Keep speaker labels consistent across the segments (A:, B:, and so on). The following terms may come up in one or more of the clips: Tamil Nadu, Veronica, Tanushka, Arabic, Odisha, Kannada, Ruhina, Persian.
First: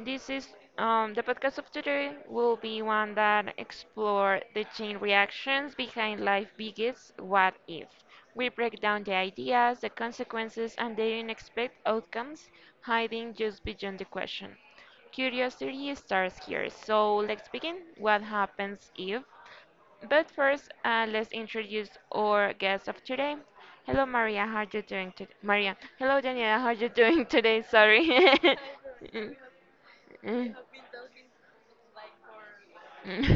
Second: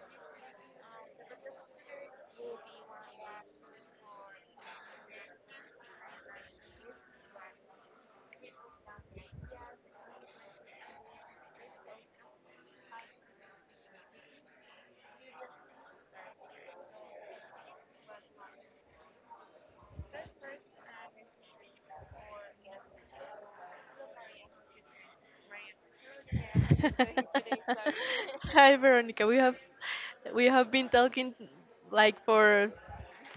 A: this is the podcast of today will be one that explore the chain reactions behind life biggest what if. We break down the ideas, the consequences, and the unexpected outcomes hiding just beyond the question. Curiosity starts here, so let's begin. What happens if? But first, let's introduce our guest of today. Hello, Maria. How are you doing today? Maria. Hello, Daniela. How are you doing today? Sorry.
B: Hi Veronica, we have been talking like for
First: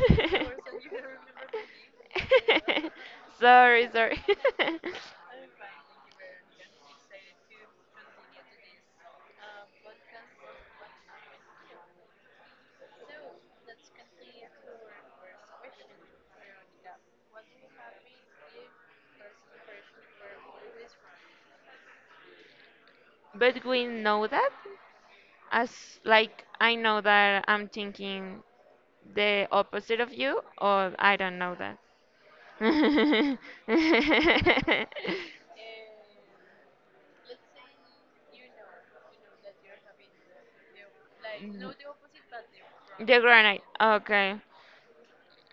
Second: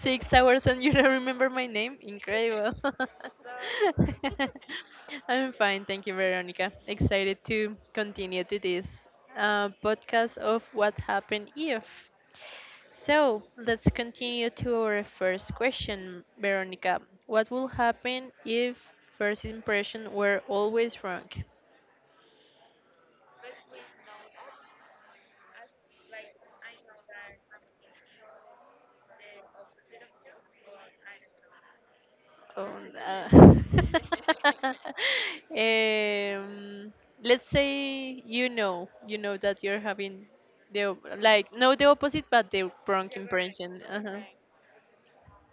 B: Six hours and you don't remember my name? Incredible.
A: Sorry, sorry.
B: I'm fine, thank you, Veronica. Excited to continue to this podcast of what happened if. So let's continue to our first question, Veronica. What will happen if first impression were always wrong?
A: But we know that as like I know that I'm thinking the opposite of you, or I don't know that.
B: Oh, nah. um, let's say you know that you're having like
A: Mm,
B: no the opposite, but the wrong
A: the granite.
B: impression. Uh-huh.
A: Okay.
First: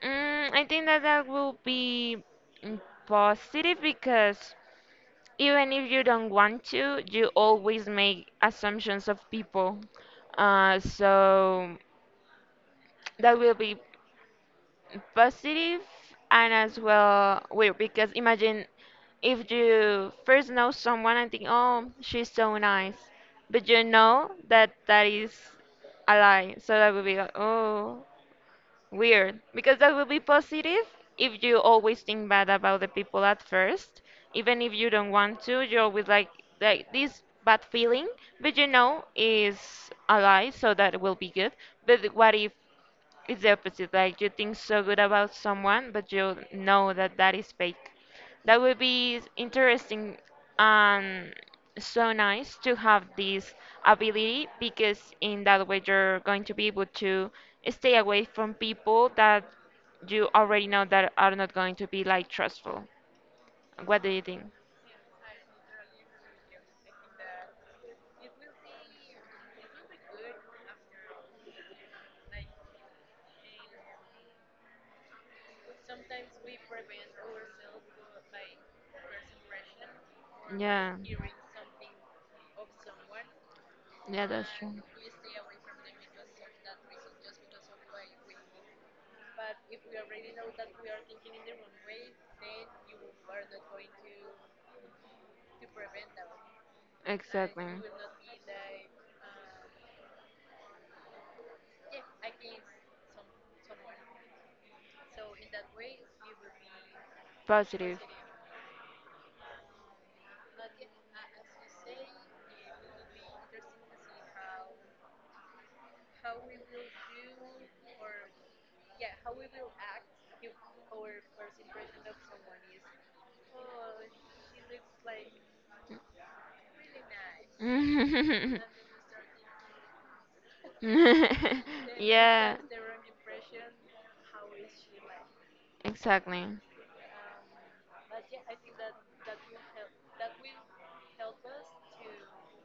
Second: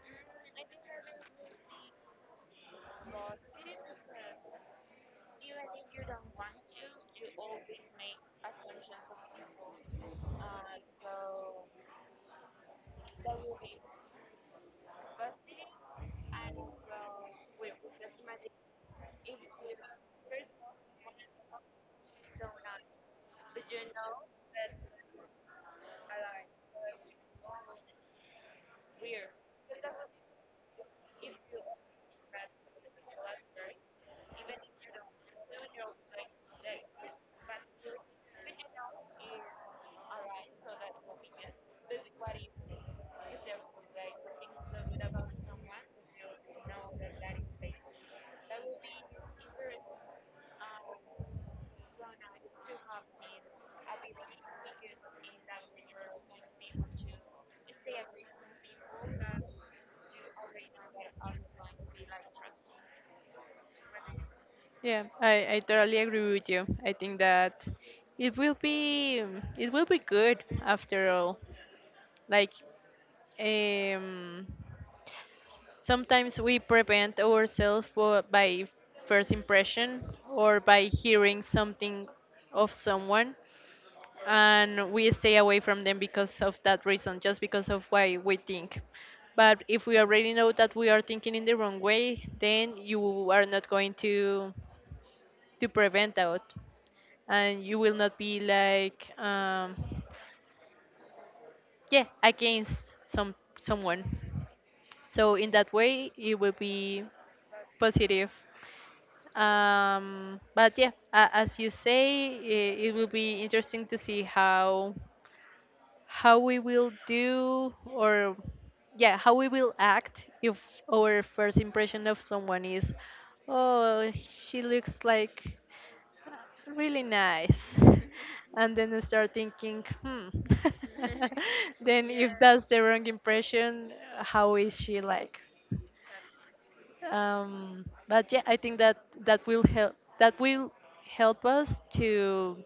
A: I think that that will be mm, positive because even if you don't want to, you always make assumptions of people. So that will be positive and as well weird because imagine if you first know someone and think, oh, she's so nice, but you know that that is a lie, so that would be like, oh, weird, because that would be positive. If you always think bad about the people at first, even if you don't want to, you're always like this bad feeling, but you know is a lie, so that will be good. But what if it's the opposite? Like you think so good about someone, but you know that that is fake. That would be interesting and so nice to have this ability, because in that way you're going to be able to stay away from people that you already know that are not going to be like trustful. What do you think?
B: Yeah, I totally agree with you. I think that it will be it will be good after all. Like um, sometimes we prevent ourselves by first impression or by
A: Yeah.
B: hearing something of someone,
A: Yeah, that's true.
B: and we stay away from them because of that reason, just because of why we think. But if we already know that we are thinking in the wrong way, then you are not going to prevent that, and
A: Exactly.
B: you will not be like yeah, against someone. So in that way, it will be
A: Positive.
B: positive. But yeah, as you say, it will be interesting to see how we will do, or yeah, how we will act if our first impression of someone is, oh, she looks like really nice. And then I start thinking, hmm. Then if
A: Yeah.
B: that's the wrong impression, how is she like?
A: Exactly.
B: But yeah, I think that that will help us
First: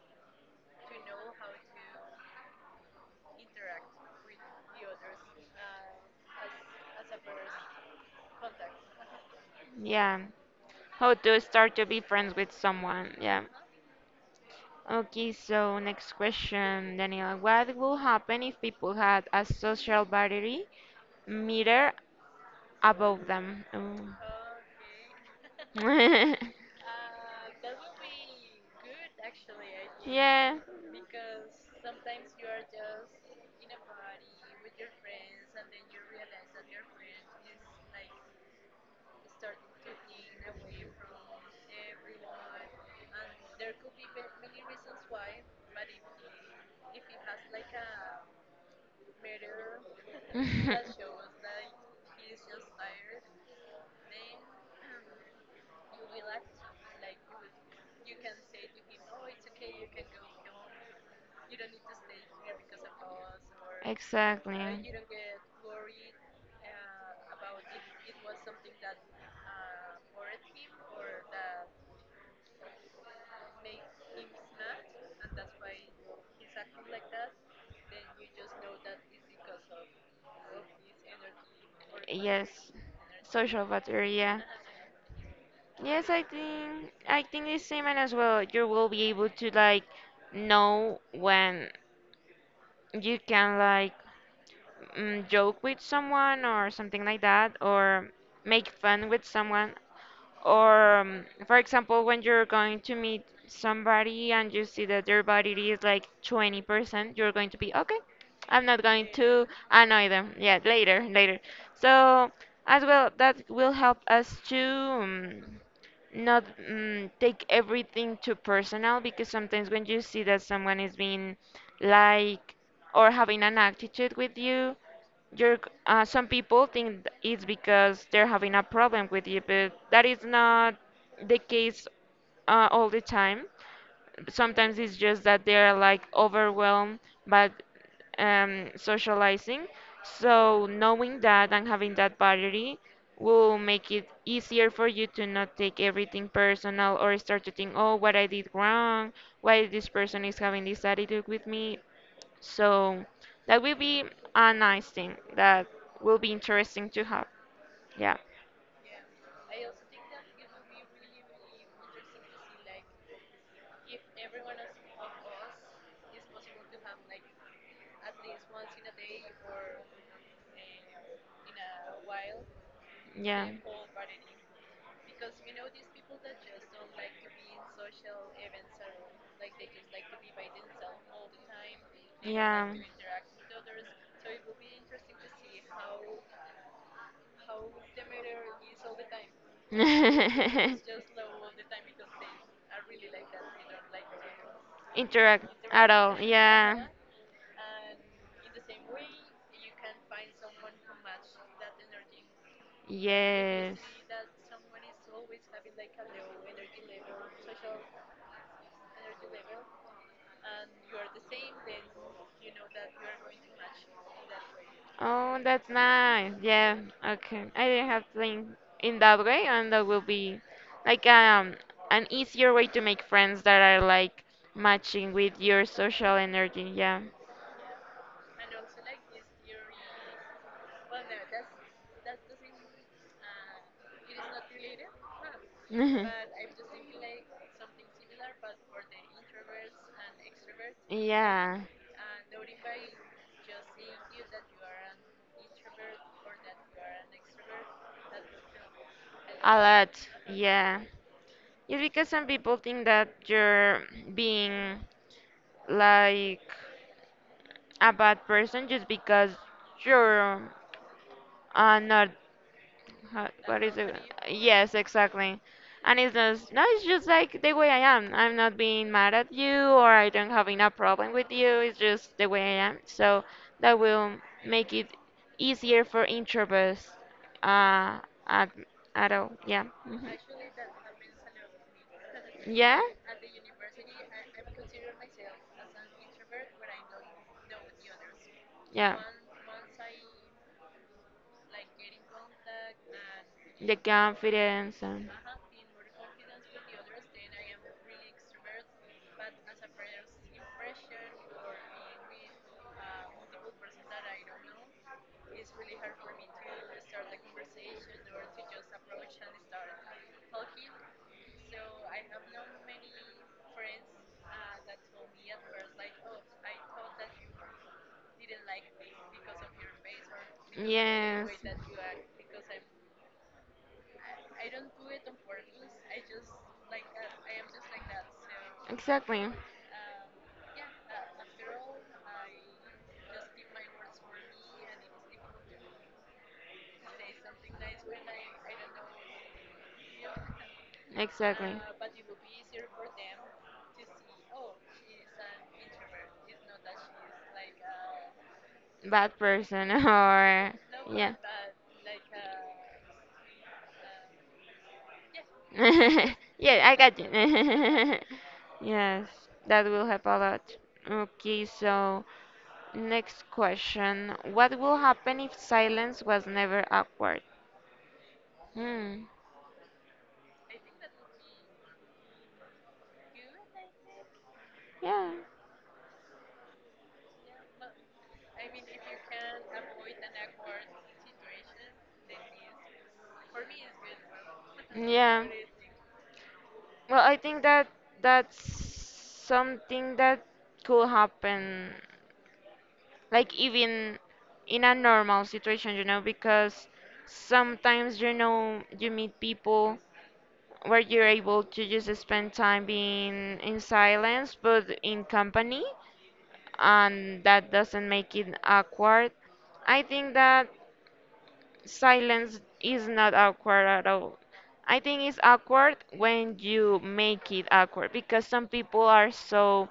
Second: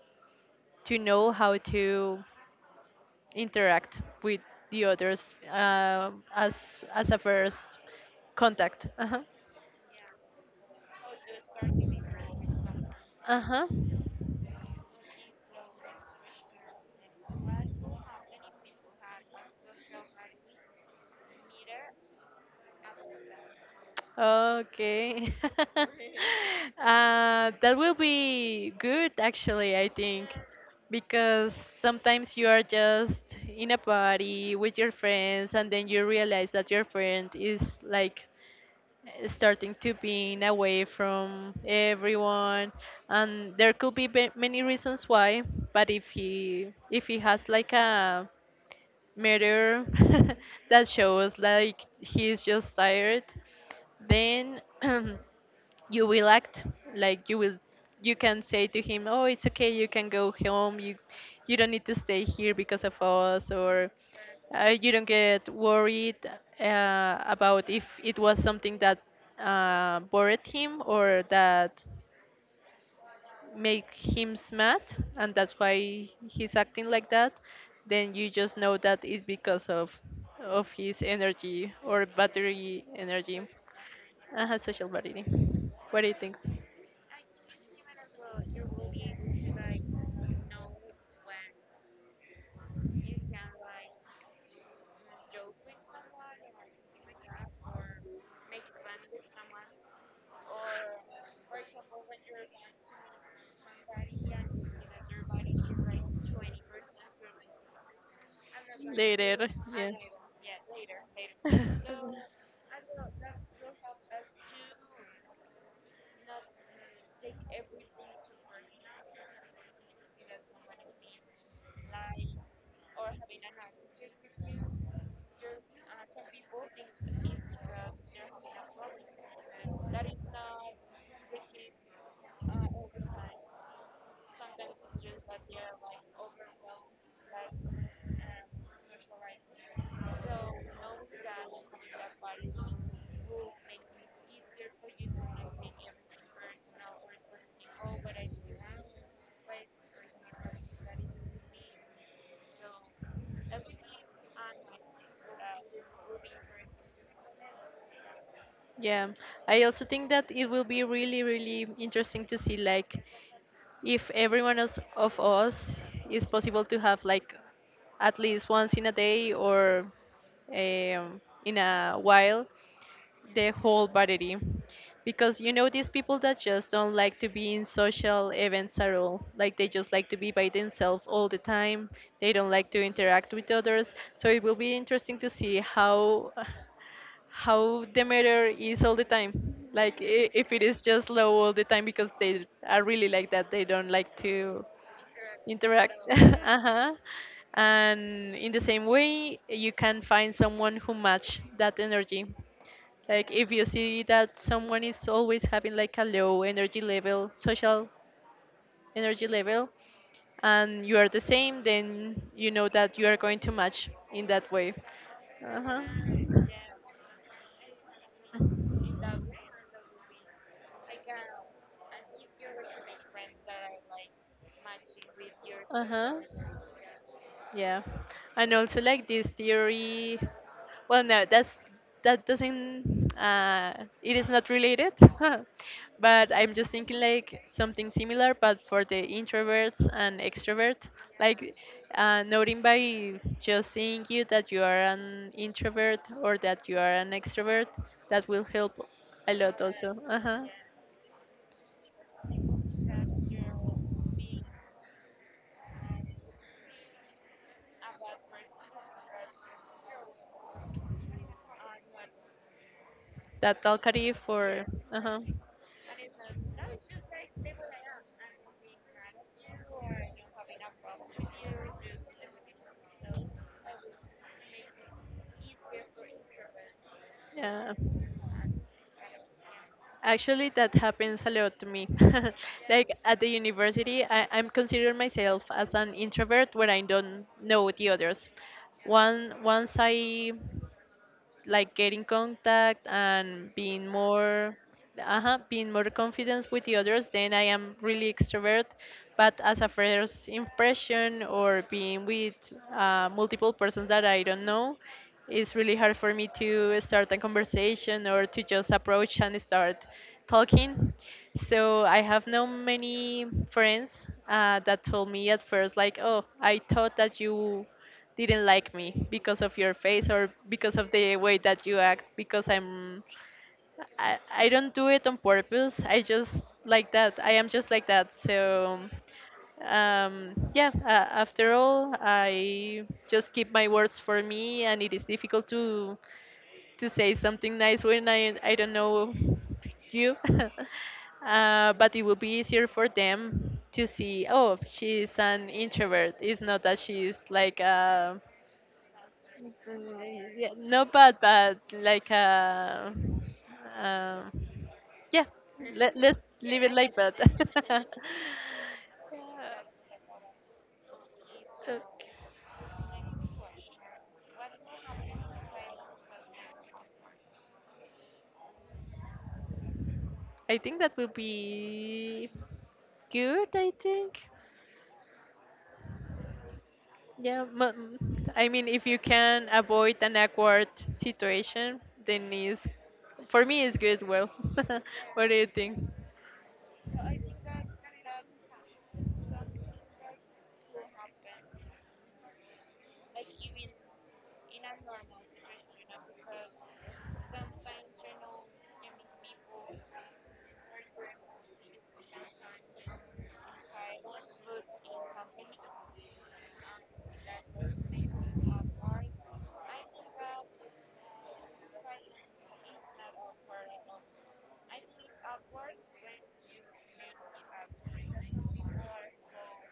B: to know how to interact with the others, as a first contact. Uh huh.
A: Yeah. How to start to be friends with someone.
B: Uh
A: Yeah.
B: huh.
A: Okay, so next question, Daniel. What will happen if people had a social battery meter above them? Oh.
B: Okay. That will be good, actually, I think,
A: Yeah.
B: because sometimes you are just in a party with your friends, and then you realize that your friend is like starting to being away from everyone, and there could be many reasons why. But if he has like a mirror that shows like he's just tired, then you will act like you will you can say to him, oh, it's okay, you can go home, you don't need to stay here because of us, or
A: Exactly.
B: you don't get worried about if it was something that bored him or that make him mad and that's why he's acting like that. Then you just know that it's because of his energy or
A: Yes.
B: battery energy,
A: Social bacteria.
B: social battery. What do
A: Yes,
B: you think?
A: I think the same, and as well, you will be able to like know when you can like joke with someone or something like that, or make fun with someone. Or, for example, when you're going to meet somebody and you see that their body is like 20%, you're going to be okay. I'm not going to
B: Later. Yeah.
A: annoy them. Yeah, later, later. So, as well, that will help us to not take everything too personal, because sometimes when you see that someone is being like or having an attitude with you, some people think it's because they're having a problem with you, but that is not the case all the time. Sometimes it's just that they're like overwhelmed by socializing. So knowing that and having that boundary will make it easier for you to not take everything personal or start to think, oh, what I did wrong, why this person is having this attitude with me. So that will be a nice thing that will be interesting to have. Yeah.
B: Yeah, I also think that it will be really, really interesting to see, like, if everyone else of us is possible to have like at least once in a day or in a while,
A: Yeah.
B: the whole body, because you know these people that just don't like to be in social events at all, like they just like to be by themselves all the time. They don't like
A: Yeah.
B: to interact with others, so it will be interesting to see how the matter is all the time, like if it is just low all the time because they are really like that, they don't like to
A: Interact at
B: interact.
A: all. Yeah.
B: Uh-huh. And in the same way, you can find someone who match that energy, like if you
A: Yes.
B: see that someone is always having like a low energy level, social energy level, and you are the same, then you know that you are going to match in that way.
A: Oh, that's
B: Uh-huh.
A: nice. Yeah. Okay. I didn't have to think in that way, and that will be like an easier way to make friends that are like matching with your
B: Uh huh.
A: social energy. Yeah.
B: Yeah, and also like this theory. Well, no, that's that doesn't. Uh, it is not related, but I'm just thinking like something similar, but for the introverts and extrovert, like
A: Yeah,
B: noting by just seeing you that you are an introvert or that you are an extrovert, that will help a
A: a
B: lot
A: lot.
B: also. Uh huh.
A: Yeah. It's because some people think that you're being like a bad person just because you're not. How,
B: That
A: what is it?
B: talkative for.
A: Yes,
B: Uh huh.
A: exactly. And it's just, no, it's just like the way I am. I'm not being mad at you or I don't having a problem with you. It's just the way I am. So that will make it easier for introverts
B: Yeah.
A: uh, at, at all. Yeah. Hmm.
B: Actually, that happens a lot to me.
A: Yeah?
B: Like at the university, I'm considering myself as an introvert when I don't know the others.
A: Yeah.
B: One Once I like getting contact and
A: The confidence and.
B: being more confident with the others, then I am really extrovert. But as a first impression, or being with multiple persons that I don't know, it's really hard for me to start a conversation or to just approach and start talking. So I have known many friends that told me at first, like, oh, I thought that you didn't like me because of your face or because of the
A: Yes.
B: way that you act, because I'm I don't do it on purpose, I just like that, I am just like that. So
A: Exactly.
B: yeah, after all, I just keep my words for me, and it is difficult to say something nice when I don't know you.
A: Exactly.
B: But it will be easier for them to see, oh, she's an introvert, it's not that she's like a.
A: Bad person.
B: Yeah,
A: Or
B: not
A: yeah.
B: bad, but like um, yeah. Let, let's leave
A: Yeah,
B: it
A: I
B: like
A: got you.
B: that.
A: Yes, that will help a lot. Okay,
B: Okay.
A: so next question. What will happen if silence was never awkward? Hmm.
B: I think that would be good. I think.
A: Yeah.
B: Yeah. I mean, if you can avoid an awkward situation, then is for me it's good. Well,
A: Yeah.
B: what do you think?
A: Well, I think that that's something that could happen, like even in a normal situation, you know, because sometimes, you know, you meet people where you're able to just spend time being in silence, but in company, and that doesn't make it awkward. I think that silence is not awkward at all. I think it's awkward when you make it awkward because some people are so,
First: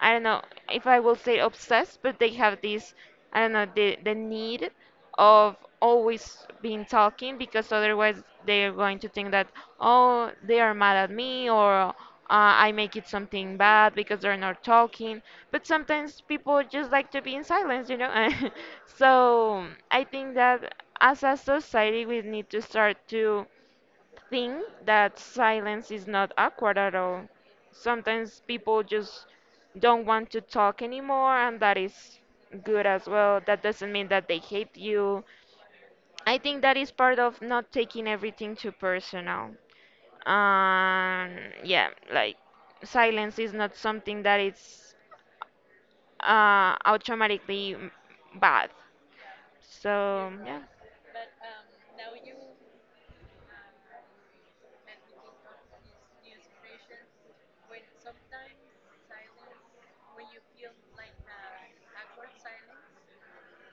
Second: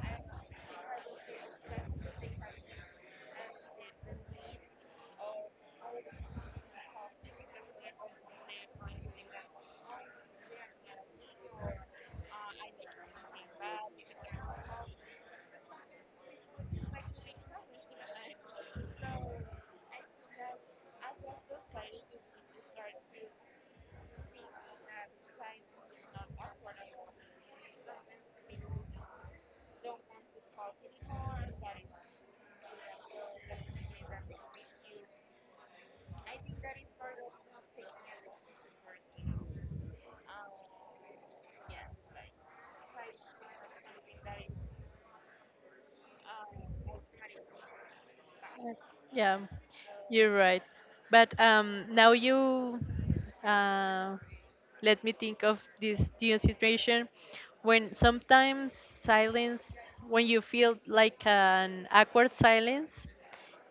A: I don't know if I will say obsessed, but they have this, I don't know, the need of always being talking, because otherwise they are going to think that, oh, they are mad at me, or I make it something bad because they're not talking. But sometimes people just like to be in silence, you know? So I think that as a society, we need to start to think that silence is not awkward at all. Sometimes people just don't want to talk anymore, and that is good as well. That doesn't mean that they hate you. I think that is part of not taking everything too personal. And yeah, like silence is not something that is automatically bad.
B: Yeah, you're
A: So
B: right.
A: yeah.
B: But now you uh, let me think of this new situation, when sometimes silence, when you feel like an awkward silence,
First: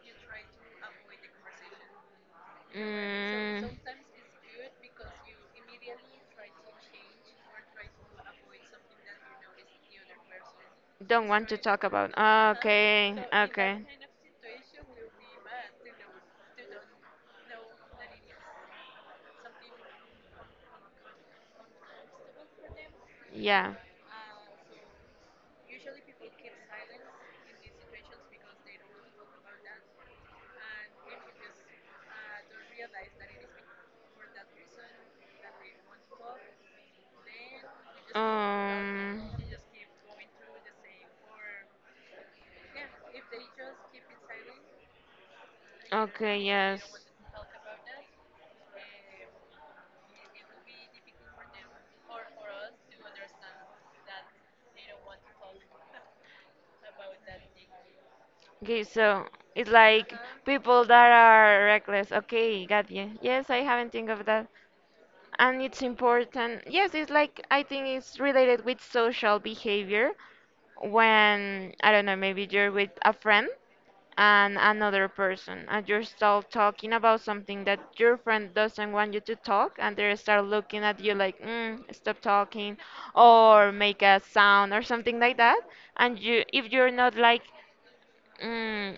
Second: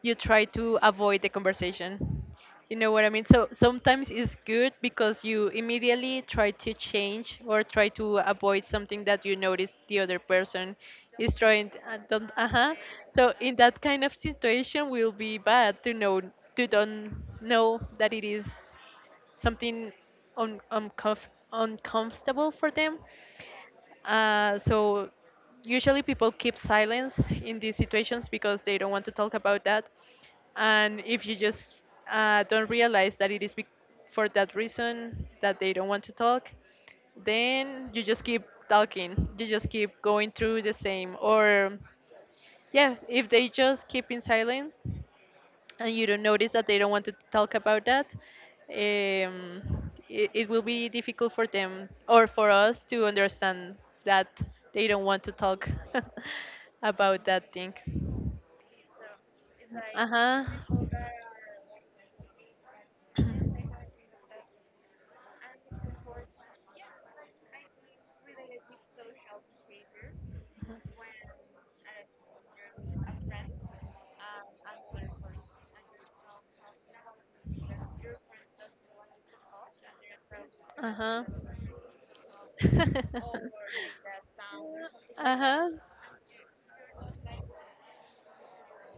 B: you try to avoid the conversation. You know what I mean? So
A: Mm.
B: sometimes it's good because you immediately try to change or try to avoid something that you notice the other person
A: Don't
B: is
A: want to
B: trying. To,
A: talk about.
B: don't,
A: Ah,
B: uh-huh.
A: okay,
B: So in that
A: okay.
B: kind of situation, will be bad to know to don't know that it is something un, uncomf- uncomfortable for them.
A: Yeah.
B: So usually people keep silence in these situations because they don't want to talk about that. And if you just don't realize that it is bec for that reason that they don't want to talk, then you just keep
A: Um.
B: talking. You just keep going through the same. Or, yeah, if they just keep in silence, and you don't
A: Okay.
B: notice that they
A: Yes.
B: don't want to talk about that, um, it, it will be difficult for them or for us to understand that they don't want to talk about that thing.
A: Okay, so it's
B: Uh
A: like
B: huh.
A: people that are reckless. Okay, got you. Yes, I haven't think of that. And it's important. Yes, it's like I think it's related with social behavior, when I don't know, maybe you're with a friend and another person, and you're still talking about something that your friend doesn't want you to talk, and they start looking
B: Uh
A: at you
B: huh.
A: like, mm, stop talking, or make a sound or something
B: Uh
A: like that.
B: huh.
A: And you, if you're not like mm,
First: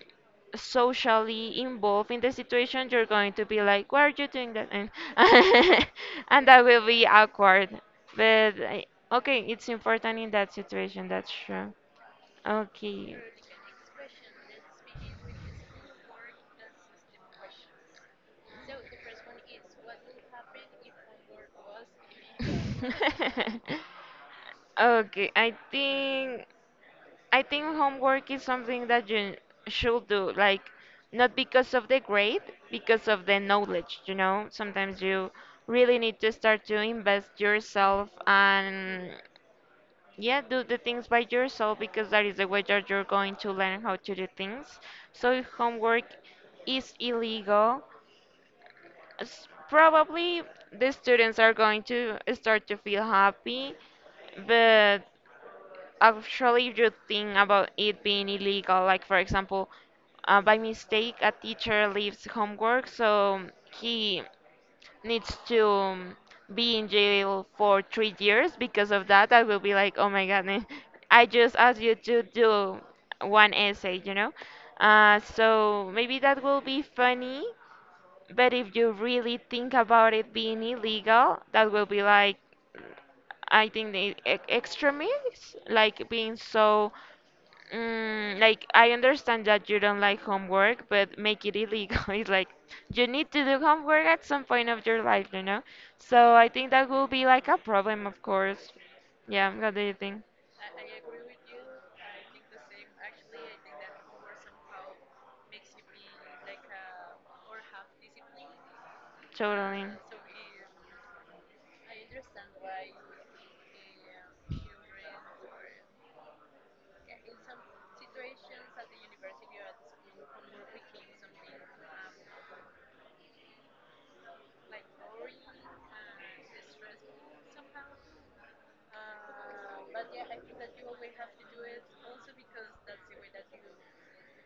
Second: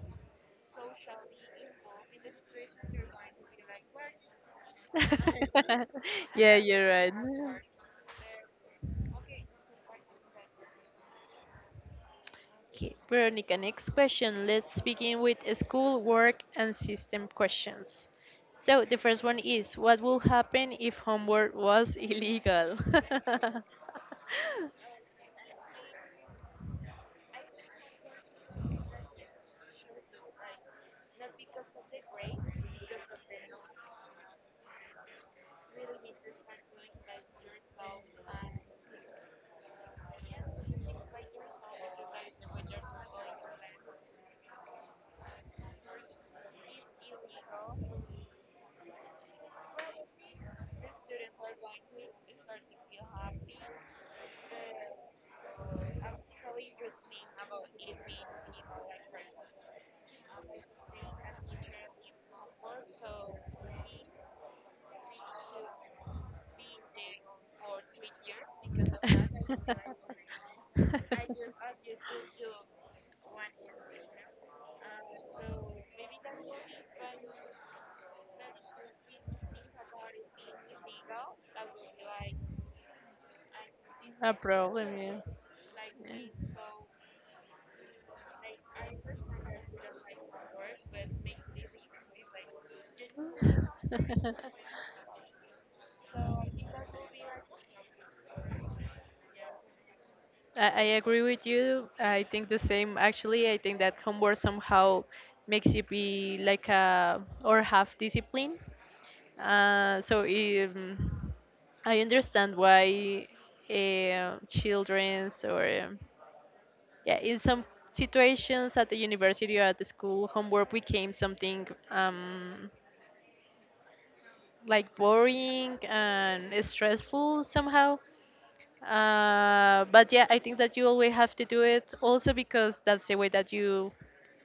A: socially involved in the situation, you're going to be like, "Why are you doing that?" And and
B: Yeah,
A: that will
B: you're
A: be
B: right.
A: awkward. But I- okay, it's important in that situation. That's true.
B: Okay,
A: Okay.
B: Veronica, next question. Let's begin with school, work, and system questions. So the first one is, what will happen if homework was illegal?
A: Okay, I think homework is something that you should do, like not because of the grade, because of the knowledge, you know? Sometimes you really need to start to invest yourself and yeah, do the things by yourself, because that is the way that you're going to learn how to do things. So if homework is illegal, probably the students are going to start to feel happy, but actually, if you think about it being illegal, like for example, by mistake a teacher leaves homework, so he needs to be in jail for 3 years because of that. I will be like, oh my goodness, I just asked you to do one essay, you know? So maybe that will be funny, but if you really think about it being illegal, that will be like, I think the
B: A problem, yeah.
A: extremists, like being so, mm, like I understand that you don't like homework, but make it illegal. It's like you need to do homework at some point of your life, you know? So I think that will be like a problem, of course. Yeah, what do you think?
B: I agree with you. I think the same. Actually, I think that homework somehow makes you be like a or have discipline.
A: Totally.
B: So I understand why childrens or yeah, in some situations at the university or at the school, homework became something like boring and stressful somehow. But yeah, I think that you always have to do it also, because that's the way that you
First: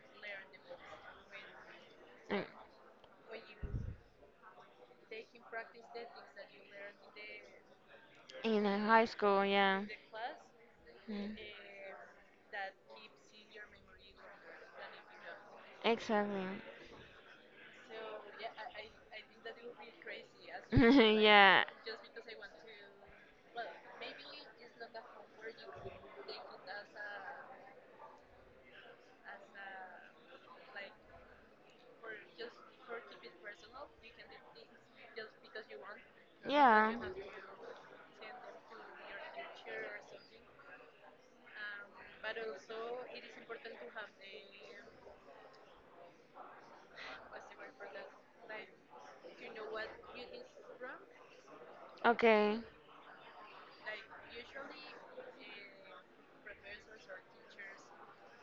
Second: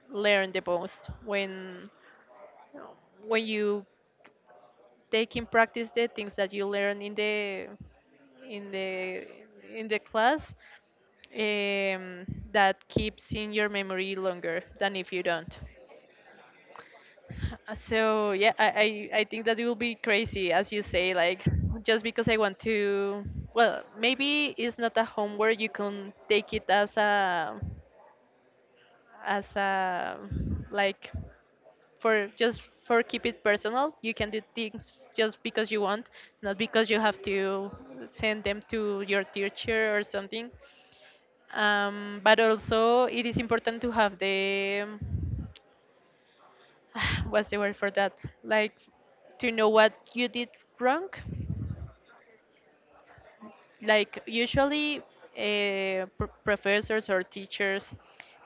B: learn the most
A: Mm,
B: when you take in practice the things that you learn in the
A: in
B: in
A: a high
B: the
A: school, yeah.
B: in the class,
A: Mm.
B: um, that keeps in your memory longer than if you don't.
A: Exactly.
B: So yeah, I I think that it will be crazy, as you say, like
A: Yeah,
B: just because I want to. Well, maybe it's not a homework. You can take it as a like for just for keep it personal. You can do things just because you want, not because
A: yeah.
B: you have to send them to your teacher or something. But also, it is important to have the what's the word for that? Like to know what you did wrong.
A: Okay.
B: Like usually, professors or teachers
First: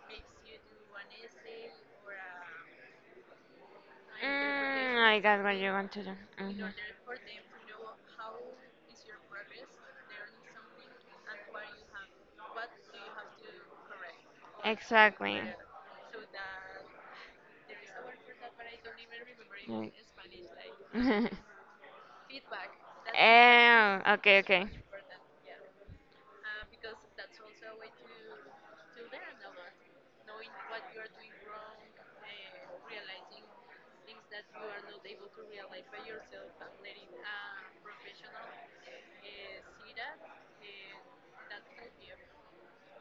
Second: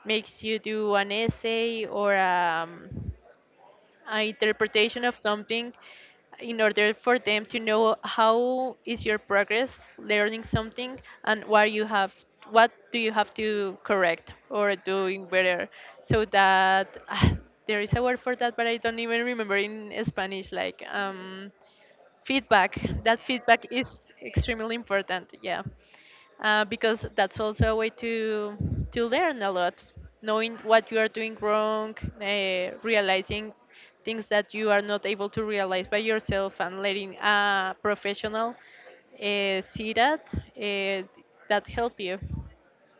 B: makes you do an essay or
A: Mm,
B: interpretation of
A: I got what you
B: something
A: want to do.
B: in
A: Mhm.
B: order for them to know how is your progress learning something, and what you have what do you have to correct or doing
A: Exactly.
B: better, so that there is a word for that, but I don't even remember
A: Right.
B: in Spanish, like feedback. That feedback
A: Eh,
B: is
A: okay, okay.
B: extremely important. Yeah. Because that's also a way to learn a lot, knowing what you are doing wrong, realizing things that you are not able to realize by yourself, and letting a professional see that uh, that help you.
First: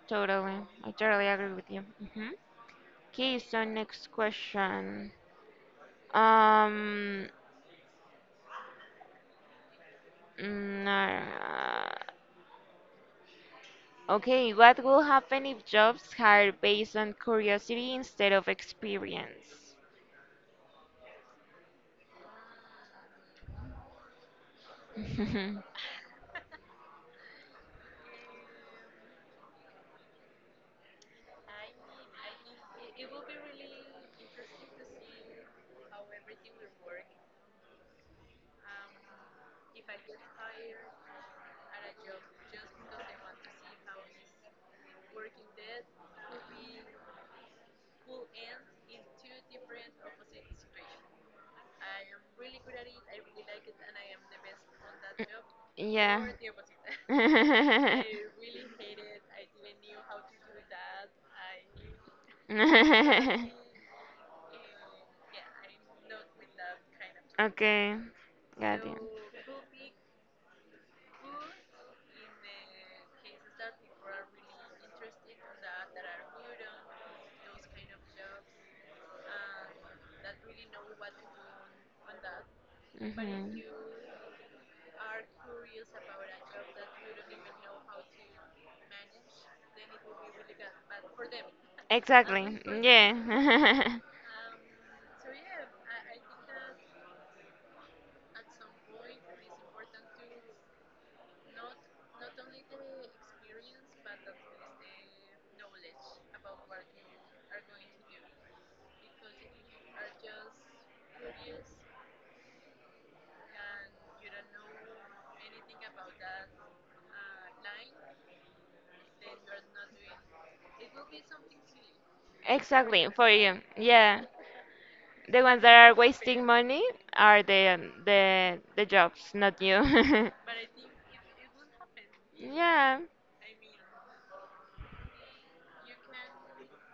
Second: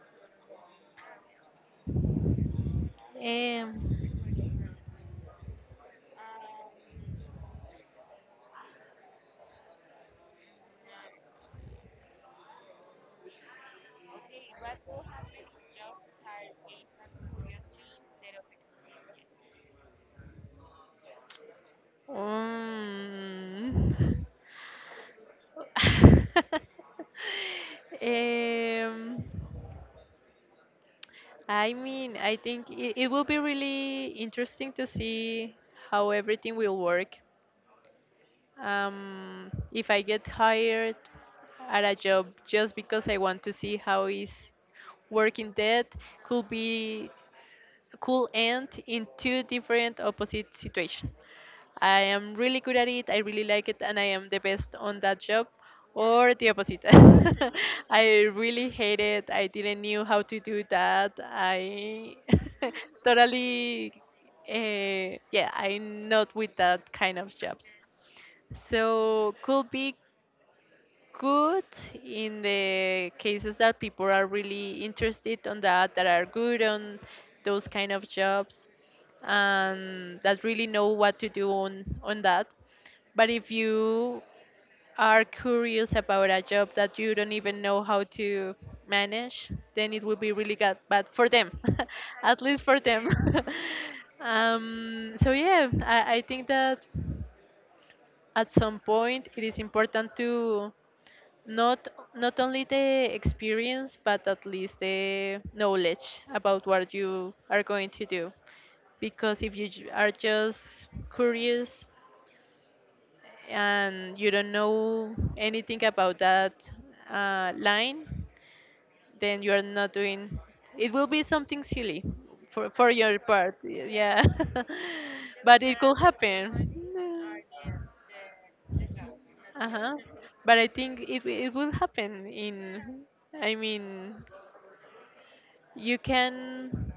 A: Totally. I totally agree with you. Hmm. Okay, so
B: um,
A: next question. Um, mm, uh, okay, what will happen if jobs hire based on curiosity instead of experience?
B: um, um, I mean, I think it will be really interesting to see how everything will work. If I get hired at a job just because I want to see how is working that, could be could end in two different opposite situations. I am really good at it, I really like it, and I am the best on that job,
A: Yeah.
B: or the opposite. I really hate it. I didn't knew how to do that. I totally, yeah, I'm not with that kind of jobs.
A: Okay, got you.
B: So could be good in the cases that people are really interested on that, that are good on those kind of jobs, and that really know what to do on that. But if
A: Mhm.
B: you are curious about a job that you don't even know how to manage, then it will be really bad for them, at
A: Exactly.
B: least for them.
A: Yeah.
B: So yeah, I think that at some point it is important to not not only the experience but at least the knowledge about what you are going to do because if you are just curious and you don't know anything about that line then you are not doing it will be something silly for
A: Exactly,
B: your
A: for
B: part,
A: you.
B: yeah.
A: Yeah. The
B: But
A: ones that
B: it could
A: are wasting
B: happen.
A: money are the jobs, not
B: Uh-huh.
A: you.
B: But I think it will happen in,
A: Yeah,
B: I mean, you can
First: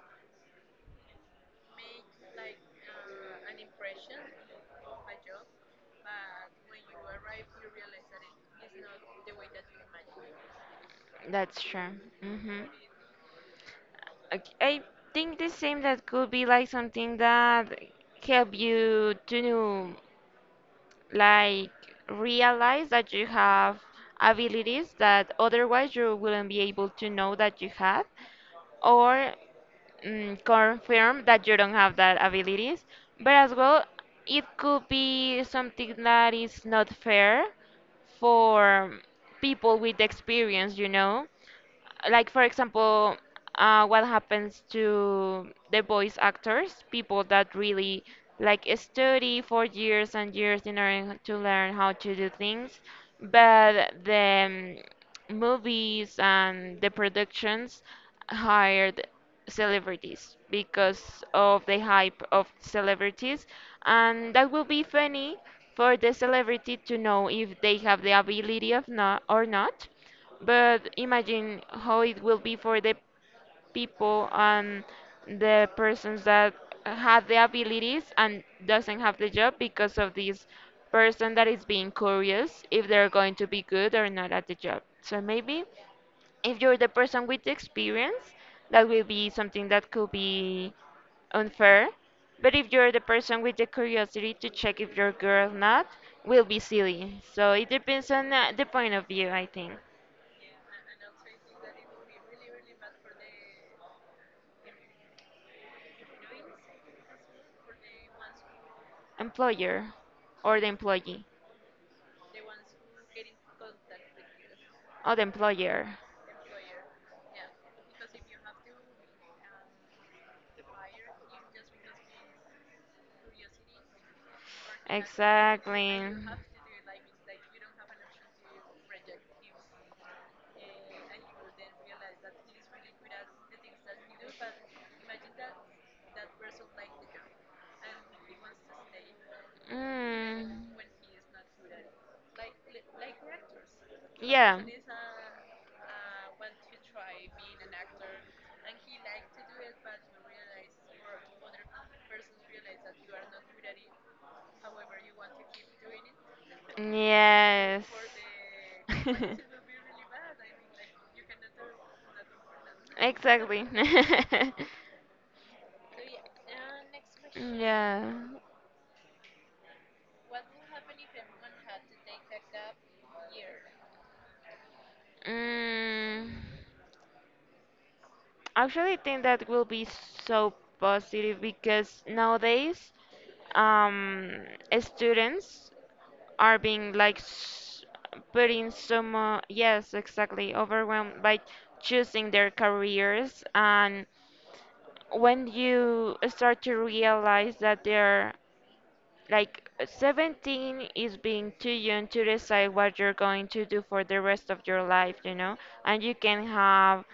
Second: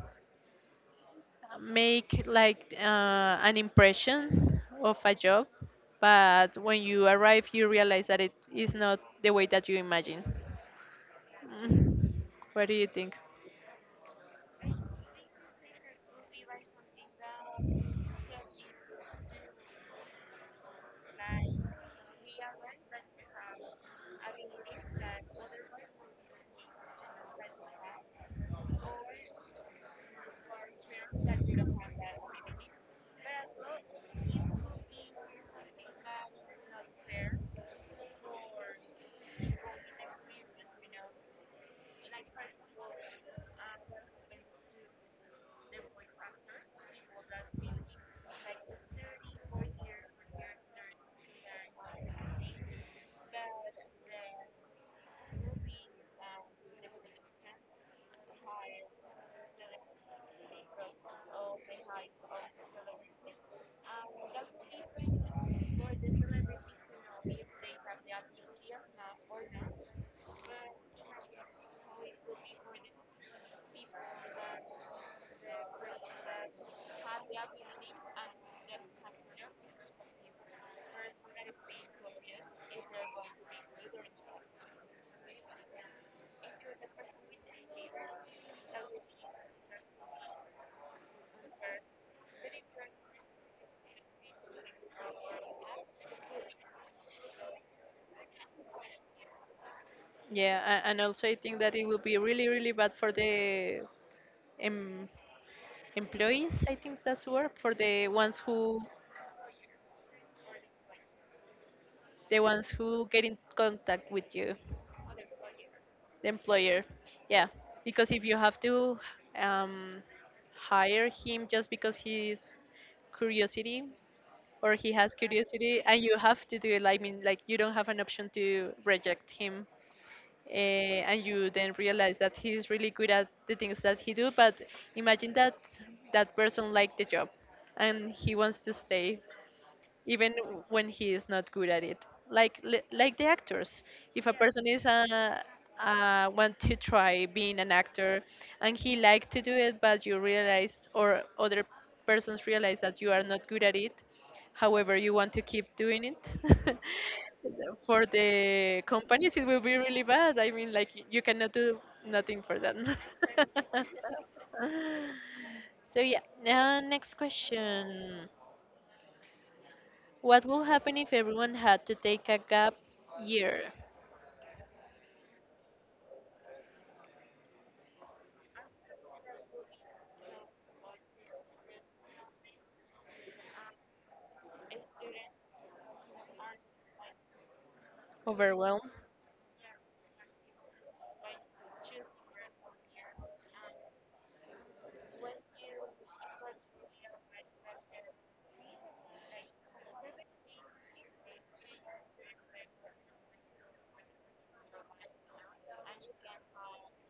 B: make like an impression of a job, but when you arrive you realize that it is not the way that you imagine.
A: that's true.
B: Mm.
A: Hmm.
B: What do you think?
A: Okay, I think the same, that could be like something that help you to know, like realize that you have abilities that otherwise you wouldn't be able to know that you have, or confirm that you don't have that abilities, but as well, it could be something that is not fair for people with experience, you know, like for example, what happens to the voice actors, people that really like study for years and years in order to learn how to do things, but the, movies and the productions hired celebrities because of the hype of celebrities. And that will be funny for the celebrity to know if they have the ability of not or not, but imagine how it will be for the people and the persons that have the abilities and doesn't have the job because of this person that is being curious if they're going to be good or not at the job. So maybe if you're the person with the experience, that will be something that could be unfair. But if you're the person with the curiosity to check if you're good or not, will be silly. So it depends on the point of view, I think.
B: Yeah, and also I think that it will be really, really bad for the em employees, I think that's the word, for
A: Employer or the employee
B: the ones who get in contact with you.
A: or the employer,
B: The employer, yeah. Because if you have to um, hire him just because he's curiosity, or he has curiosity and
A: exactly.
B: you have to do it, like, I mean, like you don't have an option to reject him, and you then realize that he's really good at the things that he do. But imagine that that person liked the job and he wants to stay even
A: Mm.
B: when he is not good at it. Like like the actors, if a
A: Yeah.
B: person is a want to try being an actor and he like to do it, but you realize, or other persons realize that you are not good at it. However, you want to keep doing it.
A: Yes.
B: For the companies, it will be really bad. I mean, like you cannot do nothing for them.
A: Exactly.
B: So yeah. Next
A: Yeah.
B: question. What would happen if everyone had to take a gap year?
A: Mm, actually, think that will be so positive because nowadays, um, students are being like put
B: Overwhelm.
A: so much, yes, exactly, overwhelmed by choosing their careers. And when you start to realize that they're like 17 is being too young to decide what you're going to do for the rest of your life, and you can have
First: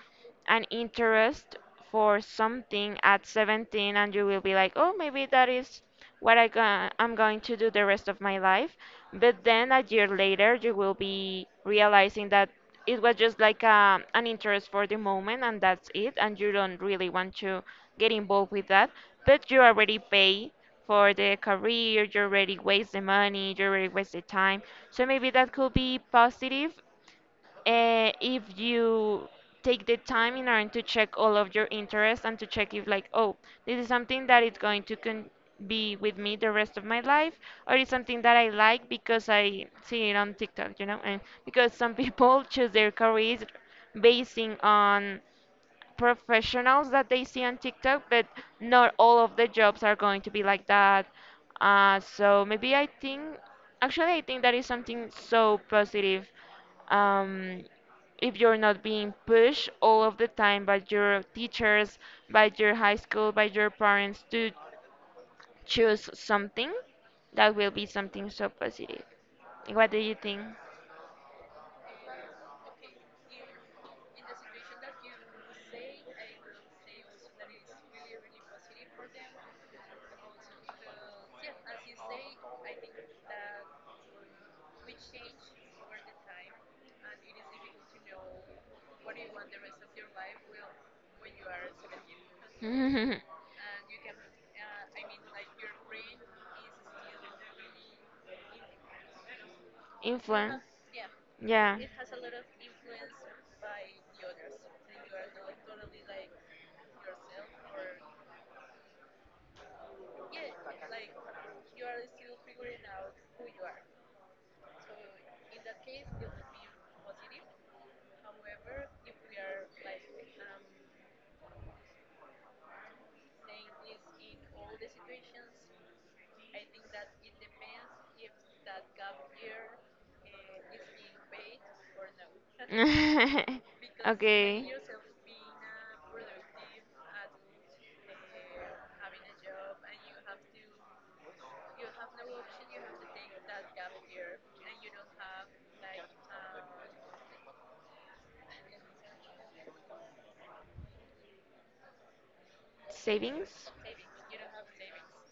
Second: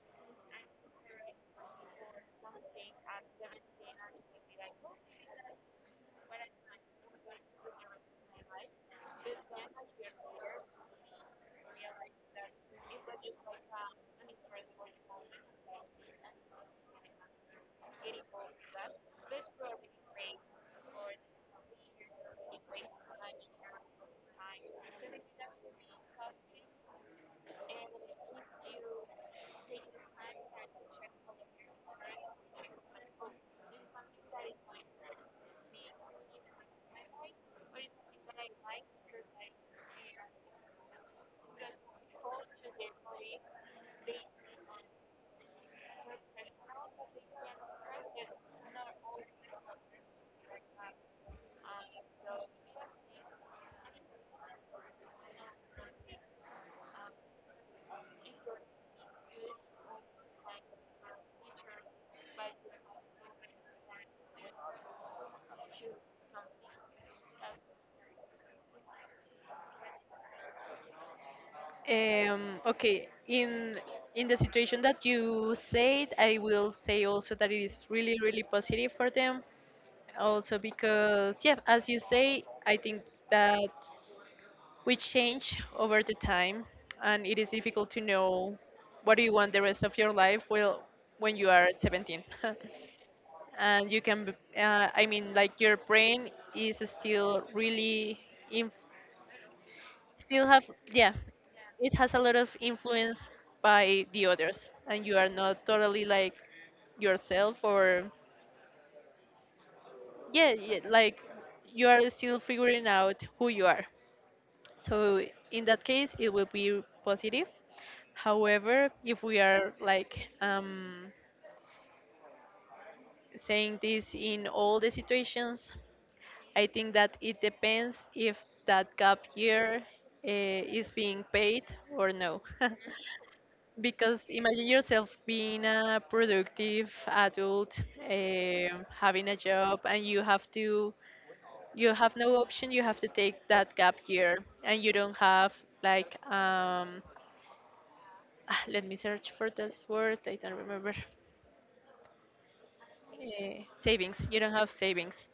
A: an interest for something at 17 and you will be like, oh, maybe that is what I'm going to do the rest of my life. But then a year later, you will be realizing that it was just like an interest for the moment and that's it. And you don't really want to get involved with that. But you already pay for the career, you already waste the money, you already waste the time. So maybe that could be positive if you take the time in order to check all of your interests and to check if like oh this is something that is going to be with me the rest of my life or it's something that I like because I see it on TikTok, and because some people choose their careers basing on professionals that they see on TikTok, but not all of the jobs are going to be like that. Uh, so maybe I think, actually, I think that is something so positive. Um, if you're not being pushed all of the time by your teachers, by your high school, by your parents to choose something, that will be something so positive. What do you think?
B: Okay, in the situation that you said, I will say also that it is really, really positive for them. Also because, yeah, as you say, I think that we change over the time, and it is difficult to know what do you want the rest of your life. Well, when you are 17.
A: because
B: And you can I mean, like your brain is still really inf-
A: it.
B: still have, yeah,
A: Yeah.
B: it has a lot of influence by the others and you are not totally like yourself or yeah, yeah, like you are still figuring out who you are. So in that case it will be positive. However, if we are like saying this in all the situations, I think that it depends if that gap year is being paid or no.
A: being big for
B: Because imagine yourself being a productive adult, um, having a job, and you have to, you have no option, you have to take that gap year, and you don't have, like, let me search for this word. I don't remember.
A: Savings?
B: Savings. You don't have savings.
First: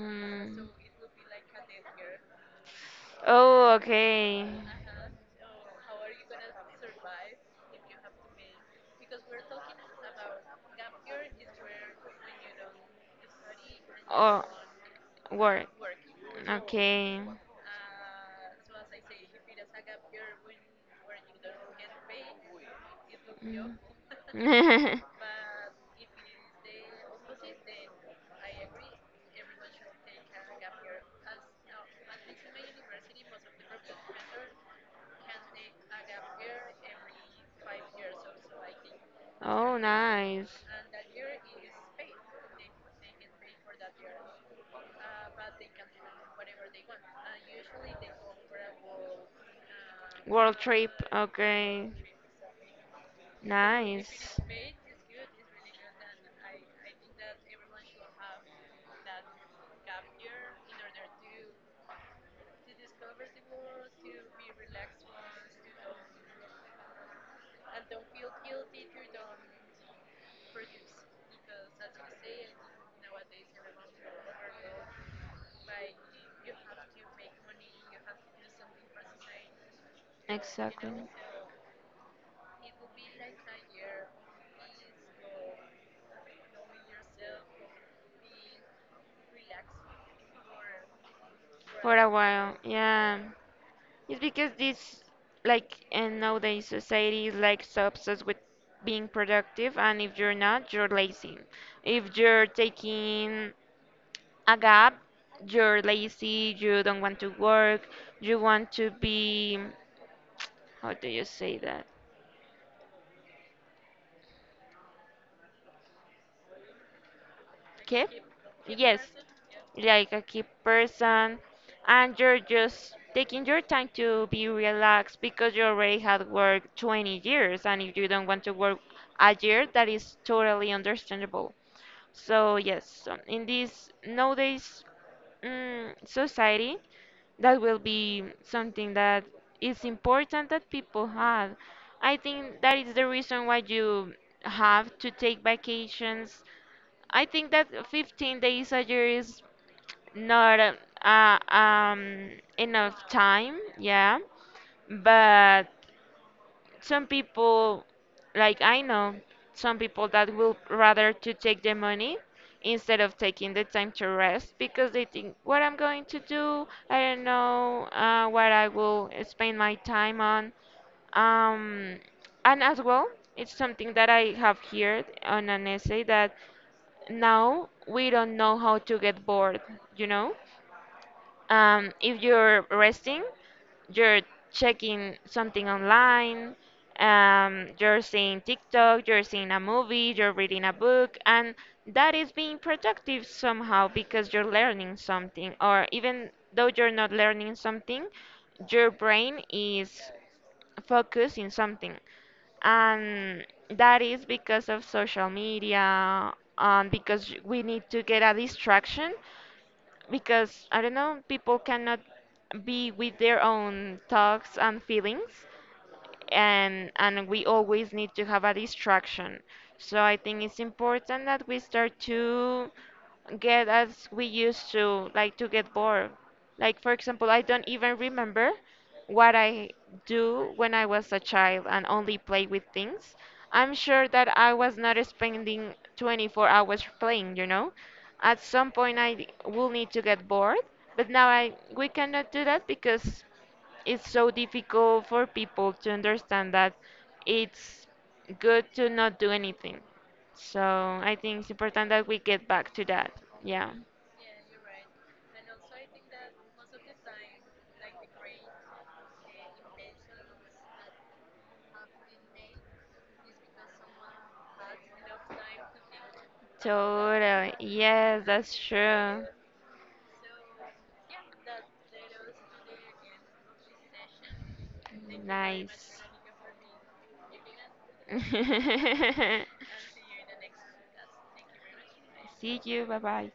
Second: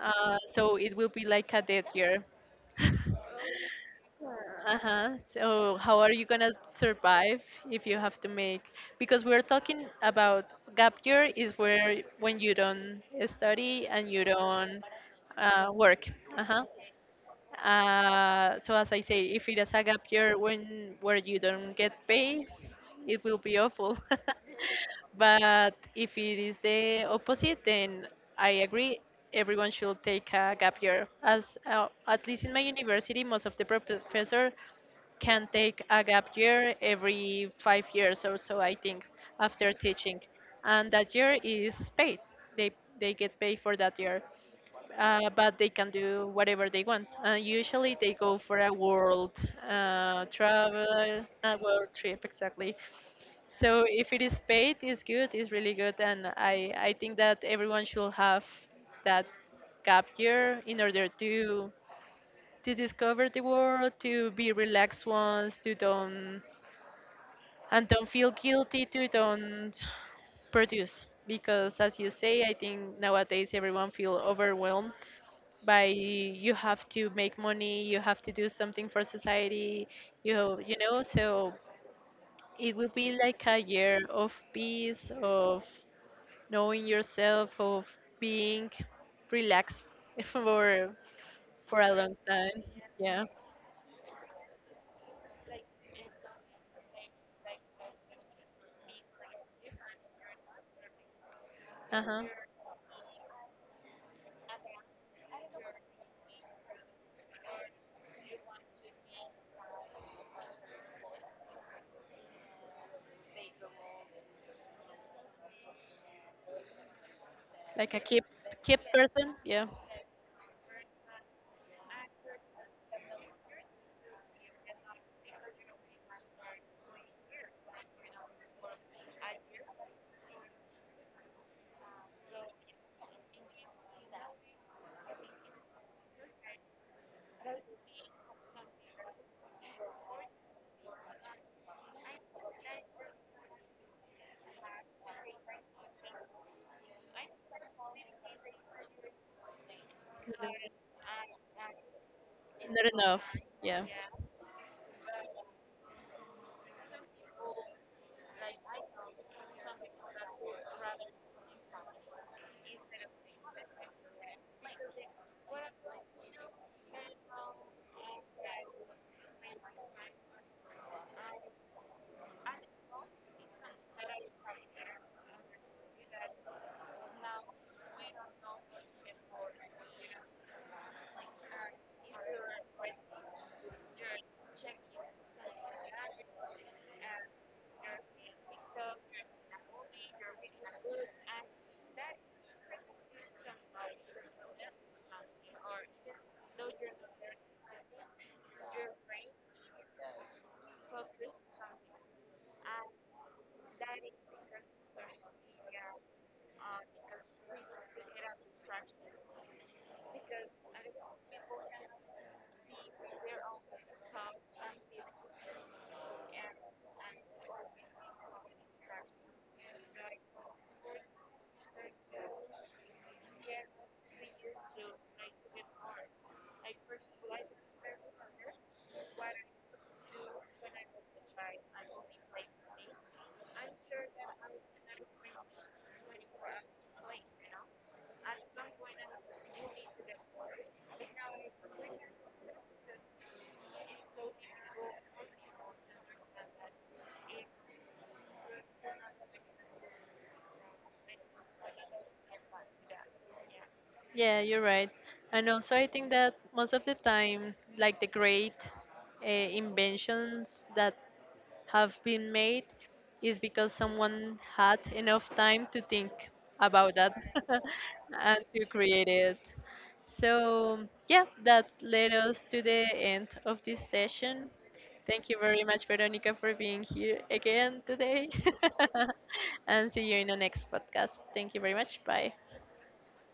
B: So it will be like a dead year.
A: Oh, okay.
B: Uh-huh. So how are you gonna survive if you have to make, because we're talking about gap year is where when you don't study and you
A: Oh,
B: don't
A: work.
B: work. Uh-huh.
A: Okay.
B: So as I say, if it is a gap year when where you don't get paid, it will be awful.
A: Mm.
B: But if it is the opposite, then I agree. Everyone should take a gap year. As at least in my university, most of the professor can take a gap year every 5 years or so, I think, after
A: Oh,
B: teaching.
A: nice.
B: And that year is paid. They, they get paid for that year, but they can do whatever they want. And usually they go for a world
A: World trip.
B: travel, a world
A: Okay.
B: trip, exactly. So if it is
A: Nice.
B: paid, it's good, it's really good. And I think that everyone should have that gap year in order to discover the world, to be relaxed ones, to don't and don't feel guilty to don't produce, because as you say, I think nowadays everyone feel overwhelmed by you have to make money, you have to do something for society, you
A: Exactly.
B: know, so it will be like a year of peace, of knowing yourself, of being relaxed for for a
A: For a
B: long
A: while.
B: time.
A: Yeah.
B: Yeah.
A: It's because this, like, and nowadays society is like so obsessed with being productive, and if you're not, you're lazy.
B: Uh
A: If
B: huh.
A: you're taking a gap, you're lazy, you don't want to work, you want to be, how do you say that?
B: Like a
A: Okay?
B: keep keep
A: Yes.
B: person. Yeah.
A: Like a key person, and you're just taking your time to be relaxed because you already had worked 20 years, and if you don't want to work a year, that is totally understandable. So yes, so in this nowadays society, that will be something that is important that people have. I think that is the reason why you have to take vacations. I think that 15 days a year is not uh, um,
B: Not
A: enough
B: enough.
A: time,
B: Yeah.
A: yeah. But some people, like I know, some people that will rather to take the money instead of taking the time to rest because they think what I'm going to do, I don't know what I will spend my time on. Um, and as well, it's something that I have heard on an essay that now we don't know how to get bored, you know? If you're resting, you're checking something online, you're seeing TikTok, you're seeing a movie, you're reading a book, and that is being productive somehow because you're learning something, or even though you're not learning something, your brain is focused in something, and that is because of social media, and because we need to get a distraction because I don't know, people cannot be with their own thoughts and feelings, and we always need to have a distraction. So I think it's important that we start to get as we used to like to get bored. Like for example, I don't even remember what I do when I was a child and only play with things. I'm sure that I was not spending 24 hours playing, you know. At some point I will need to get bored, but now I we cannot do that because it's so difficult for people to understand that it's good to not do anything. So I think it's important that we get back to that. Yeah.
B: Yeah, you're right. And also, I think that most of the time, like the great inventions that have been made is because someone had enough time to think about that
A: Totally. Yes,
B: and
A: that's
B: to create
A: true.
B: it. So, yeah, that led us to the end of this session. Thank you very much,
A: Nice.
B: Veronica, for being here again today. And see you in the next podcast. Thank you very much. Bye.
A: See you. Bye bye.